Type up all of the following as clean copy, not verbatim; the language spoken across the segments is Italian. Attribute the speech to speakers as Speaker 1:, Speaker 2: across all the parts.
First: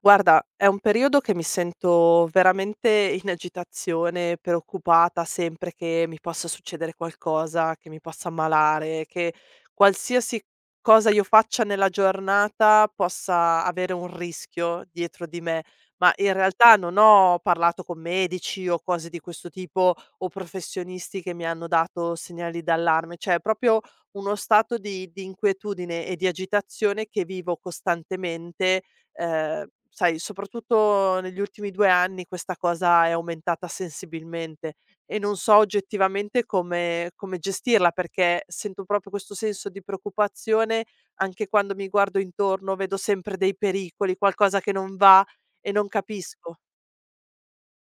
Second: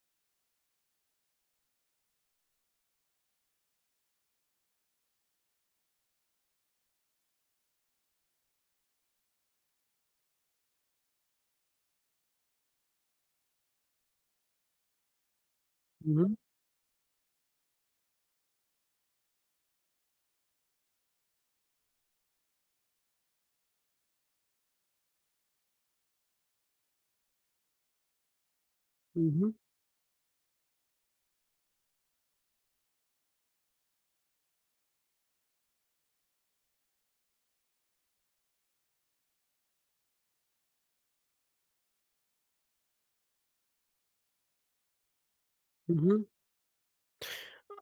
Speaker 1: Guarda, è un periodo che mi sento veramente in agitazione, preoccupata sempre che mi possa succedere qualcosa, che mi possa ammalare, che qualsiasi cosa io faccia nella giornata possa avere un rischio dietro di me. Ma in
Speaker 2: Mh-mh,
Speaker 1: realtà non ho parlato con medici o cose di questo tipo o professionisti che mi hanno dato segnali d'allarme, cioè è proprio uno stato di inquietudine e di agitazione che vivo costantemente.
Speaker 2: mh-mh,
Speaker 1: Ehm, Sai, soprattutto negli ultimi 2 anni questa cosa è aumentata sensibilmente e non so oggettivamente come gestirla, perché sento proprio questo senso di preoccupazione anche quando mi guardo intorno, vedo sempre dei pericoli, qualcosa che non va e non
Speaker 2: mh-mh.
Speaker 1: capisco.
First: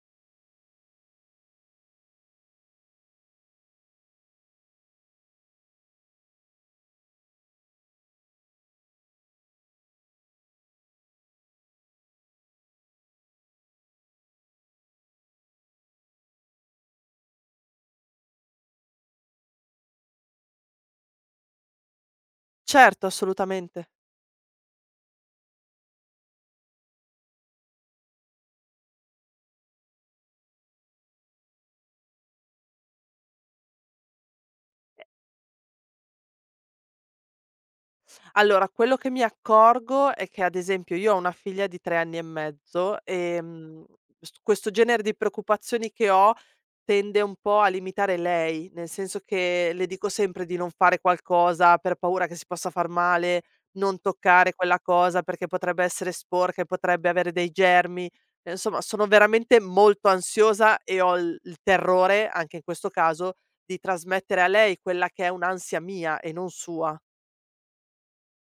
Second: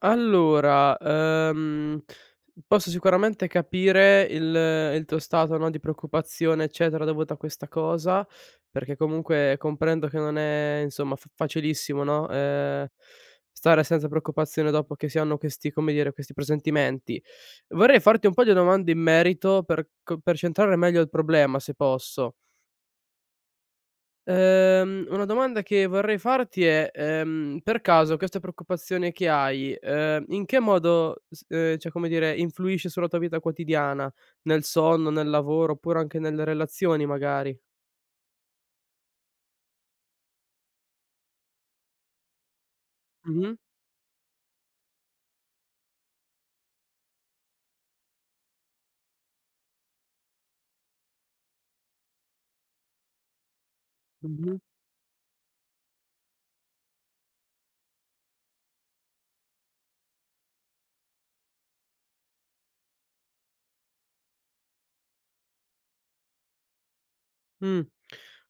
Speaker 2: Allora, posso sicuramente capire il tuo stato, no, di preoccupazione, eccetera, dovuto a questa cosa, perché comunque comprendo che non è insomma fa facilissimo, no, stare senza preoccupazione dopo che si hanno questi, come dire, questi presentimenti. Vorrei farti un po' di domande in merito per centrare meglio il problema, se posso.
Speaker 1: Certo, assolutamente.
Speaker 2: Una domanda che vorrei farti è, per caso questa preoccupazione che hai, in che modo s cioè come dire, influisce sulla tua vita quotidiana? Nel sonno, nel lavoro, oppure anche nelle relazioni magari?
Speaker 1: Allora, quello che mi accorgo è che, ad esempio, io ho una figlia di 3 anni e mezzo,
Speaker 2: Mh-mh.
Speaker 1: s questo genere di preoccupazioni che ho tende un po' a limitare lei, nel senso che le dico sempre di non fare qualcosa per paura che si possa far male, non toccare
Speaker 2: Mh-mh.
Speaker 1: quella cosa perché potrebbe essere sporca e potrebbe avere dei germi. Insomma, sono veramente molto ansiosa e ho il terrore, anche in questo caso, di trasmettere a lei quella che è un'ansia mia e non sua.
Speaker 2: Mh.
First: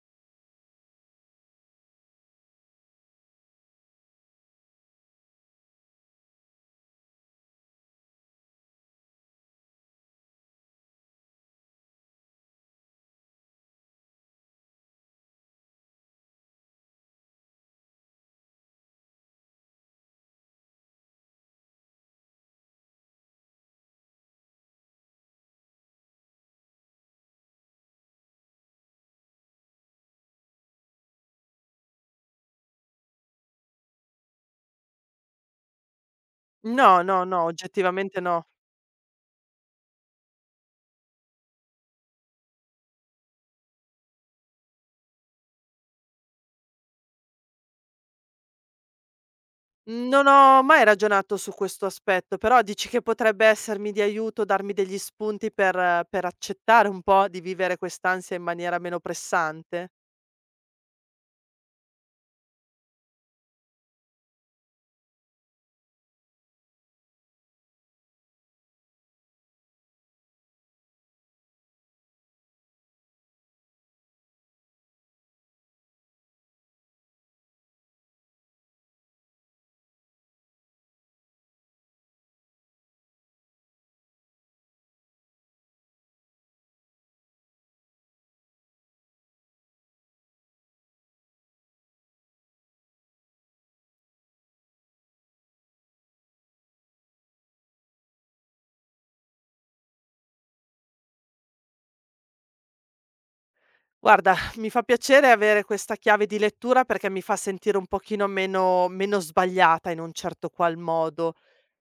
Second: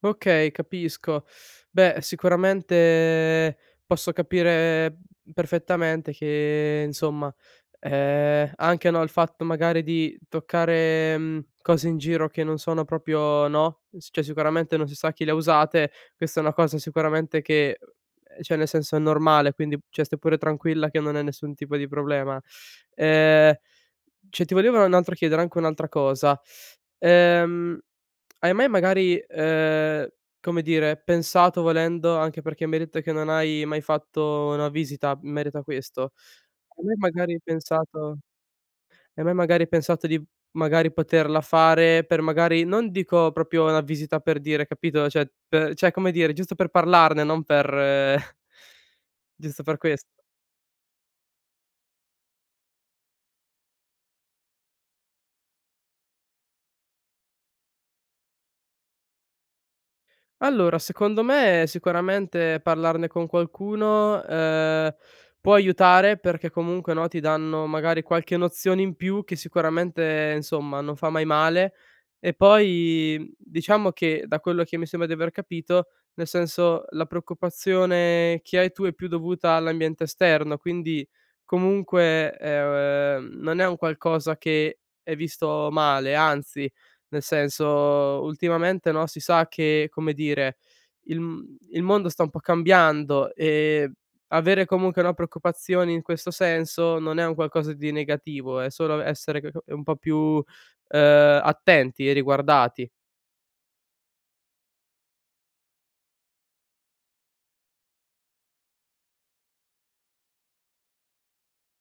Speaker 2: Okay, capisco. Beh, sicuramente posso capire perfettamente che insomma, anche, no, il fatto magari di toccare, cose in giro che non sono proprio no, s cioè sicuramente non si sa chi le ha usate, questa è una cosa sicuramente che cioè nel senso è normale, quindi cioè stai pure tranquilla che non è nessun tipo di problema. Ehm, cioè ti volevo un altro chiedere anche un'altra cosa. Ehm Hai mai magari, come dire, pensato volendo, anche perché mi hai detto che non hai mai fatto una visita in merito a questo, hai mai
Speaker 1: No, no,
Speaker 2: magari
Speaker 1: no,
Speaker 2: pensato
Speaker 1: oggettivamente no.
Speaker 2: hai mai magari pensato di magari poterla fare per magari non dico proprio una visita per dire, capito, cioè come dire, giusto per parlarne, non per giusto per ques.
Speaker 1: Non ho mai ragionato su questo aspetto, però dici che potrebbe essermi di aiuto, darmi degli spunti per accettare un po' di vivere quest'ansia in maniera meno pressante?
Speaker 2: Allora, secondo me sicuramente parlarne con qualcuno, può aiutare perché comunque, no, ti danno magari qualche nozione in più che sicuramente, insomma, non fa mai male. E poi diciamo che, da quello che mi sembra di aver capito, nel senso, la preoccupazione che hai tu è più dovuta all'ambiente esterno, quindi comunque, non è un qualcosa che è visto male, anzi nel senso, ultimamente, no, si sa che, come dire, il mondo sta un po' cambiando e avere comunque, no, preoccupazioni in questo senso non è un qualcosa di negativo, è solo essere c un po' più, attenti e riguardati.
Speaker 1: Guarda, mi fa piacere avere questa chiave di lettura perché mi fa sentire un pochino meno sbagliata in un certo qual modo.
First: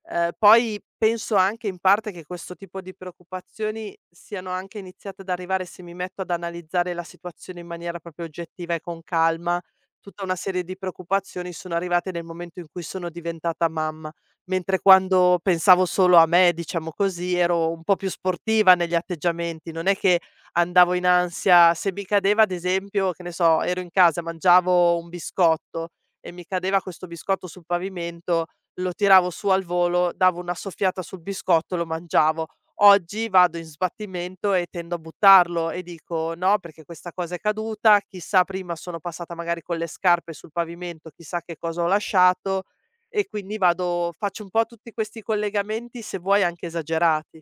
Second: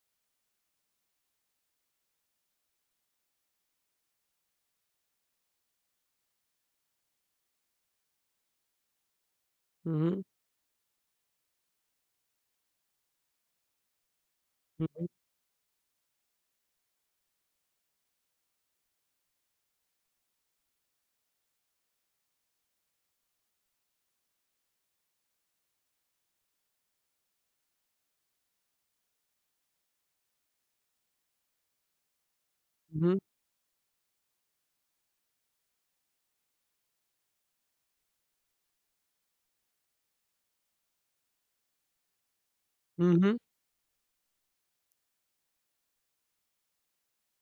Speaker 1: Poi penso anche in parte che questo tipo di preoccupazioni siano anche iniziate ad arrivare, se mi metto ad analizzare la situazione in maniera proprio oggettiva e con calma,
Speaker 2: Mh-mh,
Speaker 1: tutta una serie di preoccupazioni sono arrivate nel momento in cui sono diventata mamma, mentre
Speaker 2: mh-mh,
Speaker 1: quando pensavo solo a me, diciamo così, ero un po' più sportiva negli atteggiamenti. Non è che andavo in ansia se mi cadeva, ad esempio, che ne so, ero in casa, mangiavo un biscotto e mi cadeva questo biscotto sul pavimento, lo tiravo su al volo, davo una soffiata sul biscotto, lo mangiavo.
Speaker 2: mh-mh,
Speaker 1: Oggi vado in sbattimento e tendo a buttarlo e dico: "No, perché questa cosa è caduta, chissà prima sono passata magari con le scarpe sul pavimento, chissà che cosa ho lasciato". E
Speaker 2: mh-mh.
Speaker 1: quindi vado, faccio un po' tutti questi collegamenti, se vuoi anche esagerati.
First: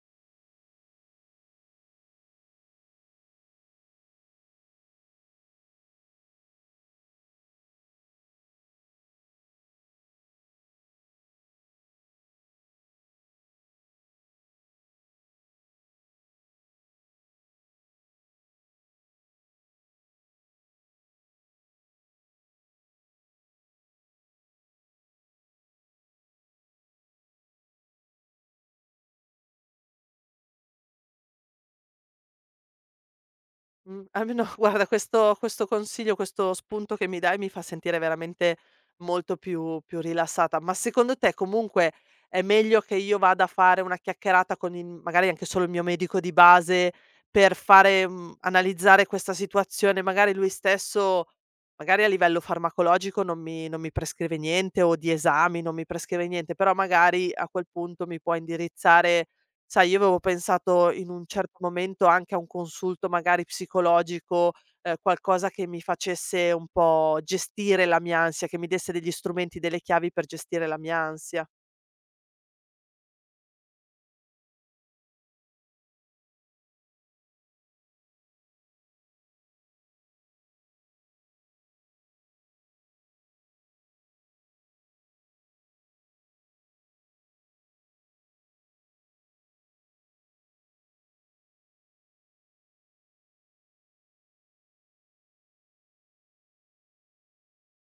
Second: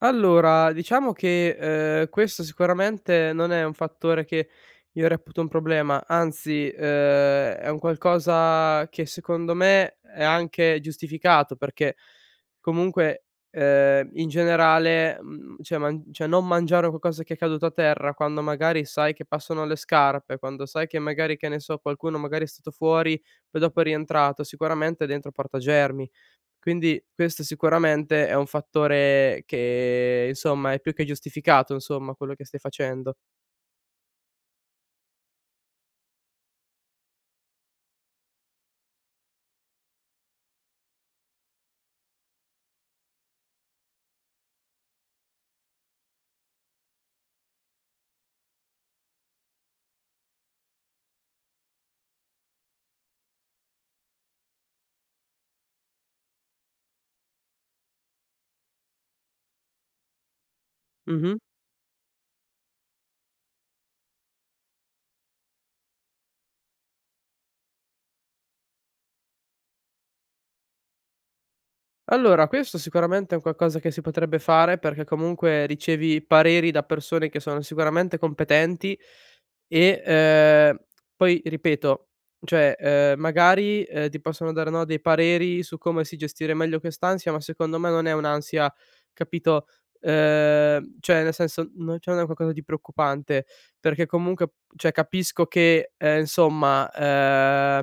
Speaker 2: Allora, diciamo che, questo sicuramente non è un fattore che io reputo un problema, anzi, è un qualcosa che secondo me è anche giustificato, perché comunque, in generale, cioè non mangiare qualcosa che è caduto a terra quando magari sai che passano le scarpe, quando sai che magari, che ne so, qualcuno magari è stato fuori, poi dopo è rientrato, sicuramente dentro porta germi. Quindi questo sicuramente è un fattore che, insomma, è più che giustificato, insomma, quello che stai facendo.
Speaker 1: Almeno guarda questo consiglio, questo spunto che mi dai mi fa sentire veramente molto più rilassata. Ma secondo te comunque è meglio che io vada a fare una chiacchierata con il, magari anche solo il mio medico di base, per fare, mhmm, analizzare questa situazione? Magari lui stesso, magari a livello farmacologico non mi prescrive niente o di esami non mi prescrive niente, però magari a quel punto mi può indirizzare. Sai, io avevo pensato in un
Speaker 2: Mh-mh.
Speaker 1: certo momento anche a un consulto magari psicologico, qualcosa che mi facesse un po' gestire la mia ansia, che mi desse degli strumenti, delle chiavi per gestire la mia ansia.
Speaker 2: Allora, questo sicuramente è un qualcosa che si potrebbe fare, perché comunque ricevi pareri da persone che sono sicuramente competenti e, poi ripeto, cioè, magari, ti possono dare, no, dei pareri su come sì gestire meglio quest'ansia, ma secondo me non è un'ansia, capito, cioè nel senso non cioè non è qualcosa di preoccupante, perché comunque cioè capisco che, insomma,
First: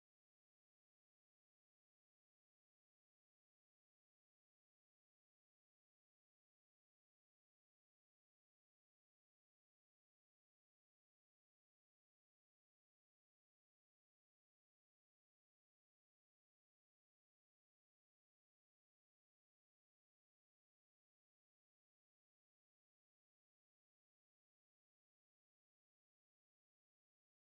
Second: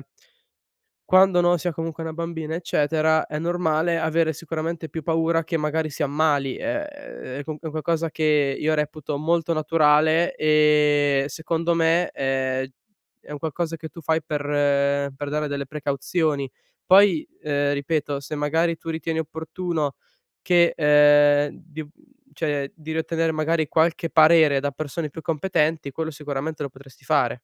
Speaker 2: quando no, sia comunque una bambina, eccetera, è normale avere sicuramente più paura che magari si ammali, è un qualcosa che io reputo molto naturale e secondo me, è un qualcosa che tu fai per dare delle precauzioni. Poi, ripeto, se magari tu ritieni opportuno che, di ob cioè di ottenere magari qualche parere da persone più competenti, quello sicuramente lo potresti fare.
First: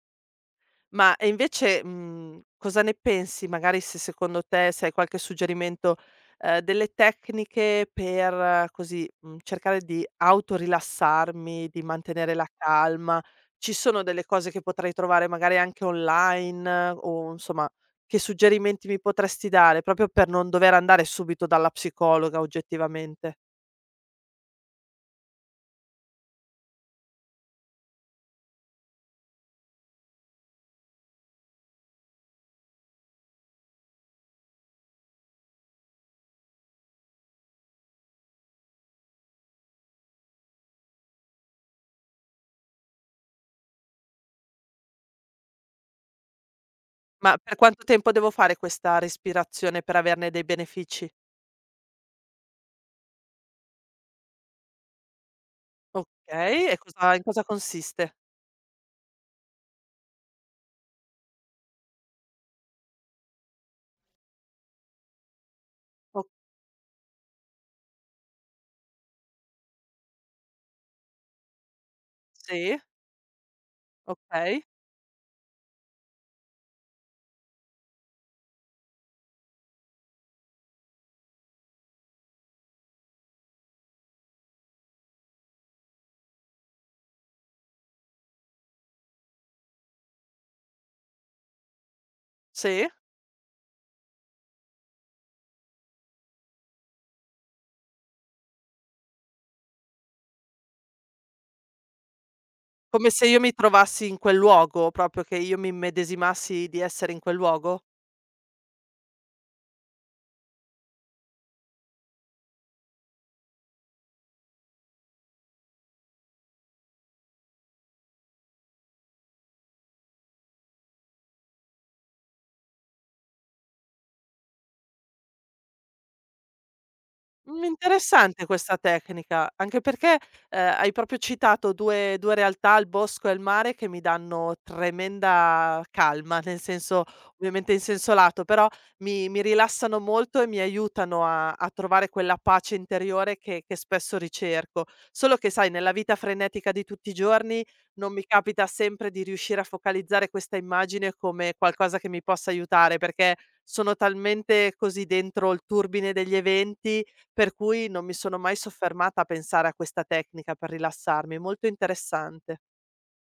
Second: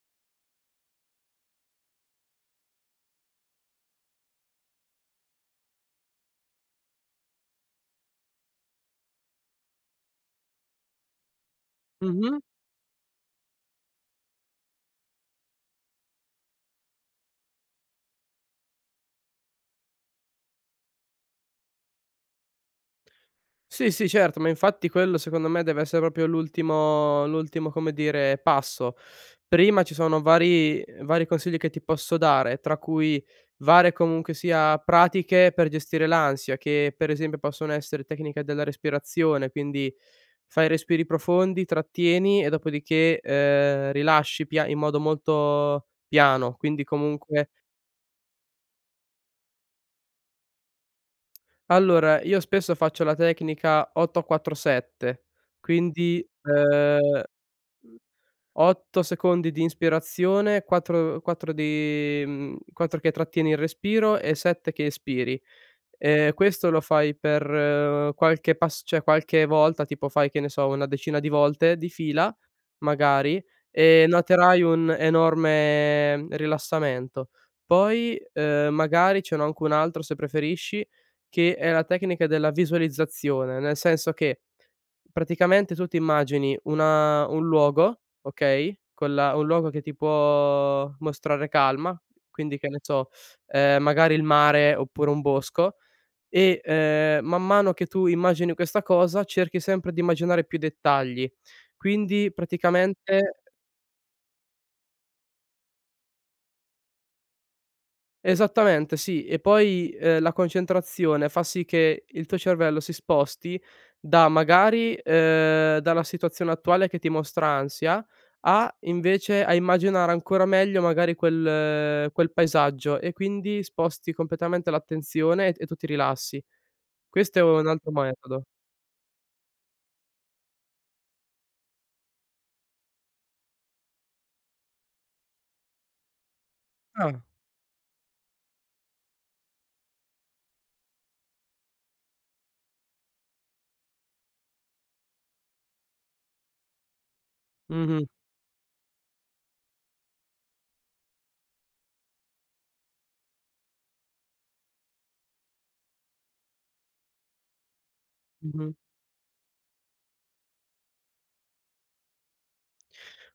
Speaker 1: Ma e invece, mhmm, cosa ne pensi? Magari se secondo te, se hai qualche suggerimento, delle tecniche per così, mhmm, cercare di autorilassarmi, di mantenere
Speaker 2: Mh-mh.
Speaker 1: la calma. Ci sono delle cose che potrei trovare magari anche online, o insomma, che suggerimenti mi potresti dare proprio per non dover andare subito dalla psicologa oggettivamente?
Speaker 2: Sì, sì, certo, ma infatti quello secondo me deve essere proprio l'ultimo, come dire, passo. Prima ci sono vari consigli che ti posso dare, tra cui varie comunque sia pratiche per gestire l'ansia, che per esempio possono essere tecniche della respirazione, quindi fai respiri profondi, trattieni e dopodiché, rilasci pia in modo molto piano, quindi
Speaker 1: Ma
Speaker 2: comunque
Speaker 1: per quanto tempo devo fare questa respirazione per averne dei benefici?
Speaker 2: allora, io spesso faccio la tecnica 8, 4, 7, quindi,
Speaker 1: Okay, e cosa
Speaker 2: Mh.
Speaker 1: consiste?
Speaker 2: 8 secondi di inspirazione, 4 di 4 che trattieni il respiro e 7 che espiri.
Speaker 1: O
Speaker 2: Questo lo fai per qualche pas cioè qualche volta, tipo fai, che ne so, una decina di volte di fila,
Speaker 1: Sì,
Speaker 2: magari, e
Speaker 1: okay,
Speaker 2: noterai un enorme rilassamento. Poi, magari ce n'ho anche un altro, se preferisci, che è la tecnica della visualizzazione, nel senso che praticamente tu ti immagini una un luogo, okay, con la un luogo che ti può mostrare calma, quindi, che ne
Speaker 1: sì.
Speaker 2: so, magari il mare oppure un bosco e, man mano che tu immagini questa cosa, cerchi sempre di immaginare più dettagli. Quindi
Speaker 1: Come se io
Speaker 2: praticamente.
Speaker 1: mi trovassi in quel luogo, proprio che io mi immedesimassi di essere in quel luogo?
Speaker 2: Esattamente, sì. E poi, la concentrazione fa sì che il tuo cervello si sposti da magari, dalla situazione attuale che ti mostra ansia, a invece a immaginare ancora meglio magari quel paesaggio e quindi sposti completamente l'attenzione e tu ti rilassi. Questo è
Speaker 1: Mhmm,
Speaker 2: un altro metodo.
Speaker 1: interessante questa tecnica, anche perché, hai proprio citato 2 realtà, il bosco e il mare, che mi danno tremenda calma, nel senso,
Speaker 2: Ah.
Speaker 1: ovviamente in senso lato, però mi rilassano molto e mi aiutano a trovare quella pace interiore che spesso ricerco. Solo che sai, nella vita frenetica di tutti i giorni,
Speaker 2: Mh-mh,
Speaker 1: non mi capita sempre di riuscire a focalizzare questa immagine come qualcosa che mi possa aiutare, perché sono talmente così dentro il turbine degli eventi, per cui non mi sono mai
Speaker 2: mh-mh.
Speaker 1: soffermata a pensare a questa tecnica per rilassarmi, molto interessante.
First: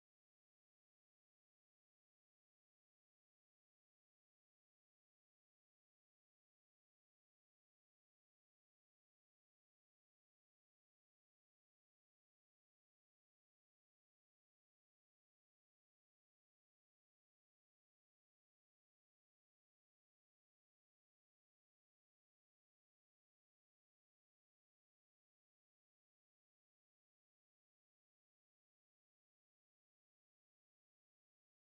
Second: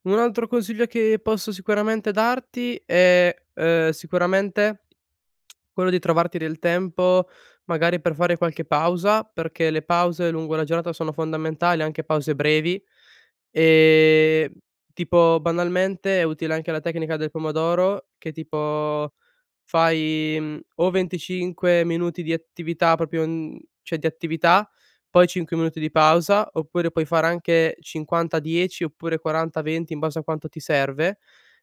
Speaker 2: Un altro consiglio che posso sicuramente darti è, sicuramente quello di trovarti del tempo, magari per fare qualche pausa, perché le pause lungo la giornata sono fondamentali, anche pause brevi. Ehm, tipo banalmente è utile anche la tecnica del pomodoro che tipo fai, o 25 minuti di attività proprio n cioè di attività, poi 5 minuti di pausa, oppure puoi fare anche 50-10 oppure 40-20 in base a quanto ti serve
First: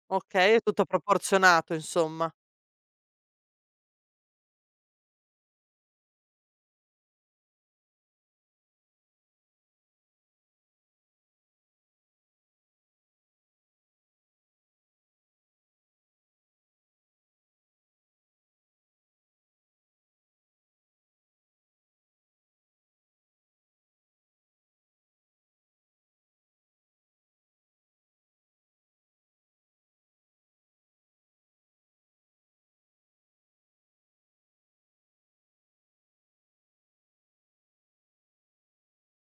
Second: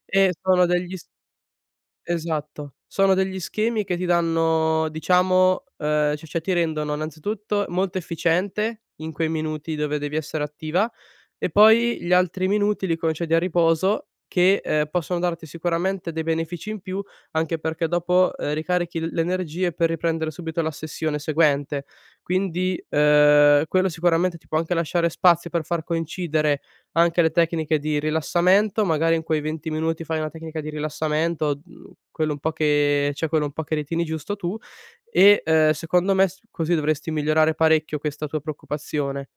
Speaker 2: e
Speaker 1: Okay, è
Speaker 2: sono
Speaker 1: tutto
Speaker 2: degli s.
Speaker 1: proporzionato insomma.
Speaker 2: Esatto. Sono degli schemi che ti danno diciamo, cioè ti rendono innanzitutto molto efficiente in quei minuti dove devi essere attiva e poi gli altri minuti li concedi a riposo che, possono darti sicuramente dei benefici in più, anche perché dopo, ricarichi l le energie per riprendere subito la sessione seguente. Quindi, quello sicuramente ti può anche lasciare spazio per far coincidere anche le tecniche di rilassamento, magari in quei 20 minuti fai una tecnica di rilassamento, quello un po' che cioè quello un po' che ritieni giusto tu e, secondo me s così dovresti migliorare parecchio questa tua preoccupazione.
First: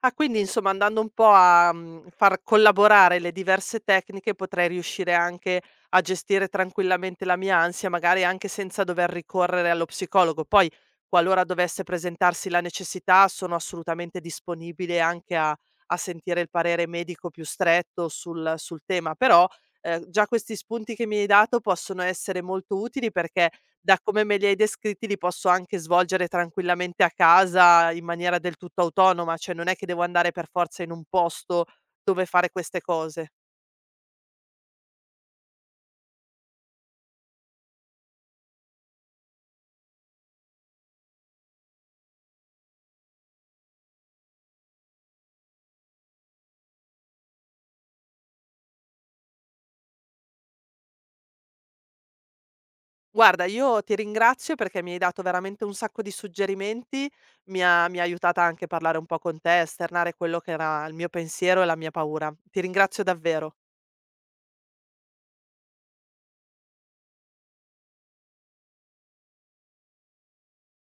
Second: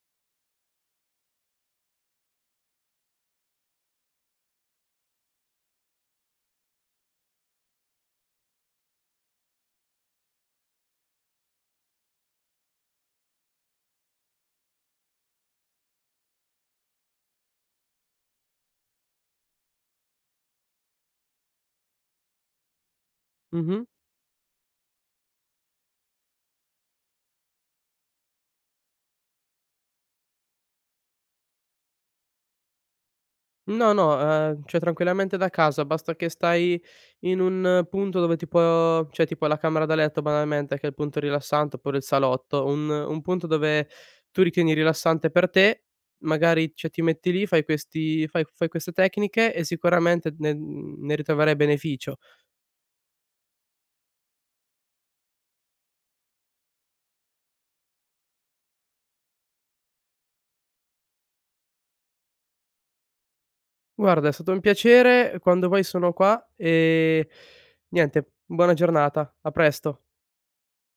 Speaker 1: Ah, quindi insomma andando un po' a, mhmm, far collaborare le diverse tecniche potrei riuscire anche a gestire tranquillamente la mia ansia, magari anche senza dover ricorrere allo psicologo. Poi, qualora dovesse presentarsi la necessità, sono assolutamente disponibile anche a sentire il parere medico più stretto sul tema, però, già questi spunti che mi hai dato possono essere molto utili perché,
Speaker 2: Mh-mh.
Speaker 1: da come me li hai descritti, li posso anche svolgere tranquillamente a casa in maniera del tutto autonoma, cioè non è che devo andare per forza in un posto dove fare queste cose.
Speaker 2: No, no, cioè tranquillamente da casa, basta che stai in un punto dove tipo la camera da letto banalmente, che è il punto rilassante, oppure il salotto, un punto dove tu ritieni rilassante per te, magari cioè ti metti lì, fai questi fai fai queste tecniche e sicuramente ne ritroverai beneficio.
Speaker 1: Guarda, io ti ringrazio perché mi hai dato veramente un sacco di suggerimenti, mi ha aiutata anche a parlare un po' con te, esternare quello che era il mio pensiero e la mia paura. Ti ringrazio davvero.
Speaker 2: Guarda, è stato un piacere, quando vuoi sono qua e niente, buona giornata. A presto.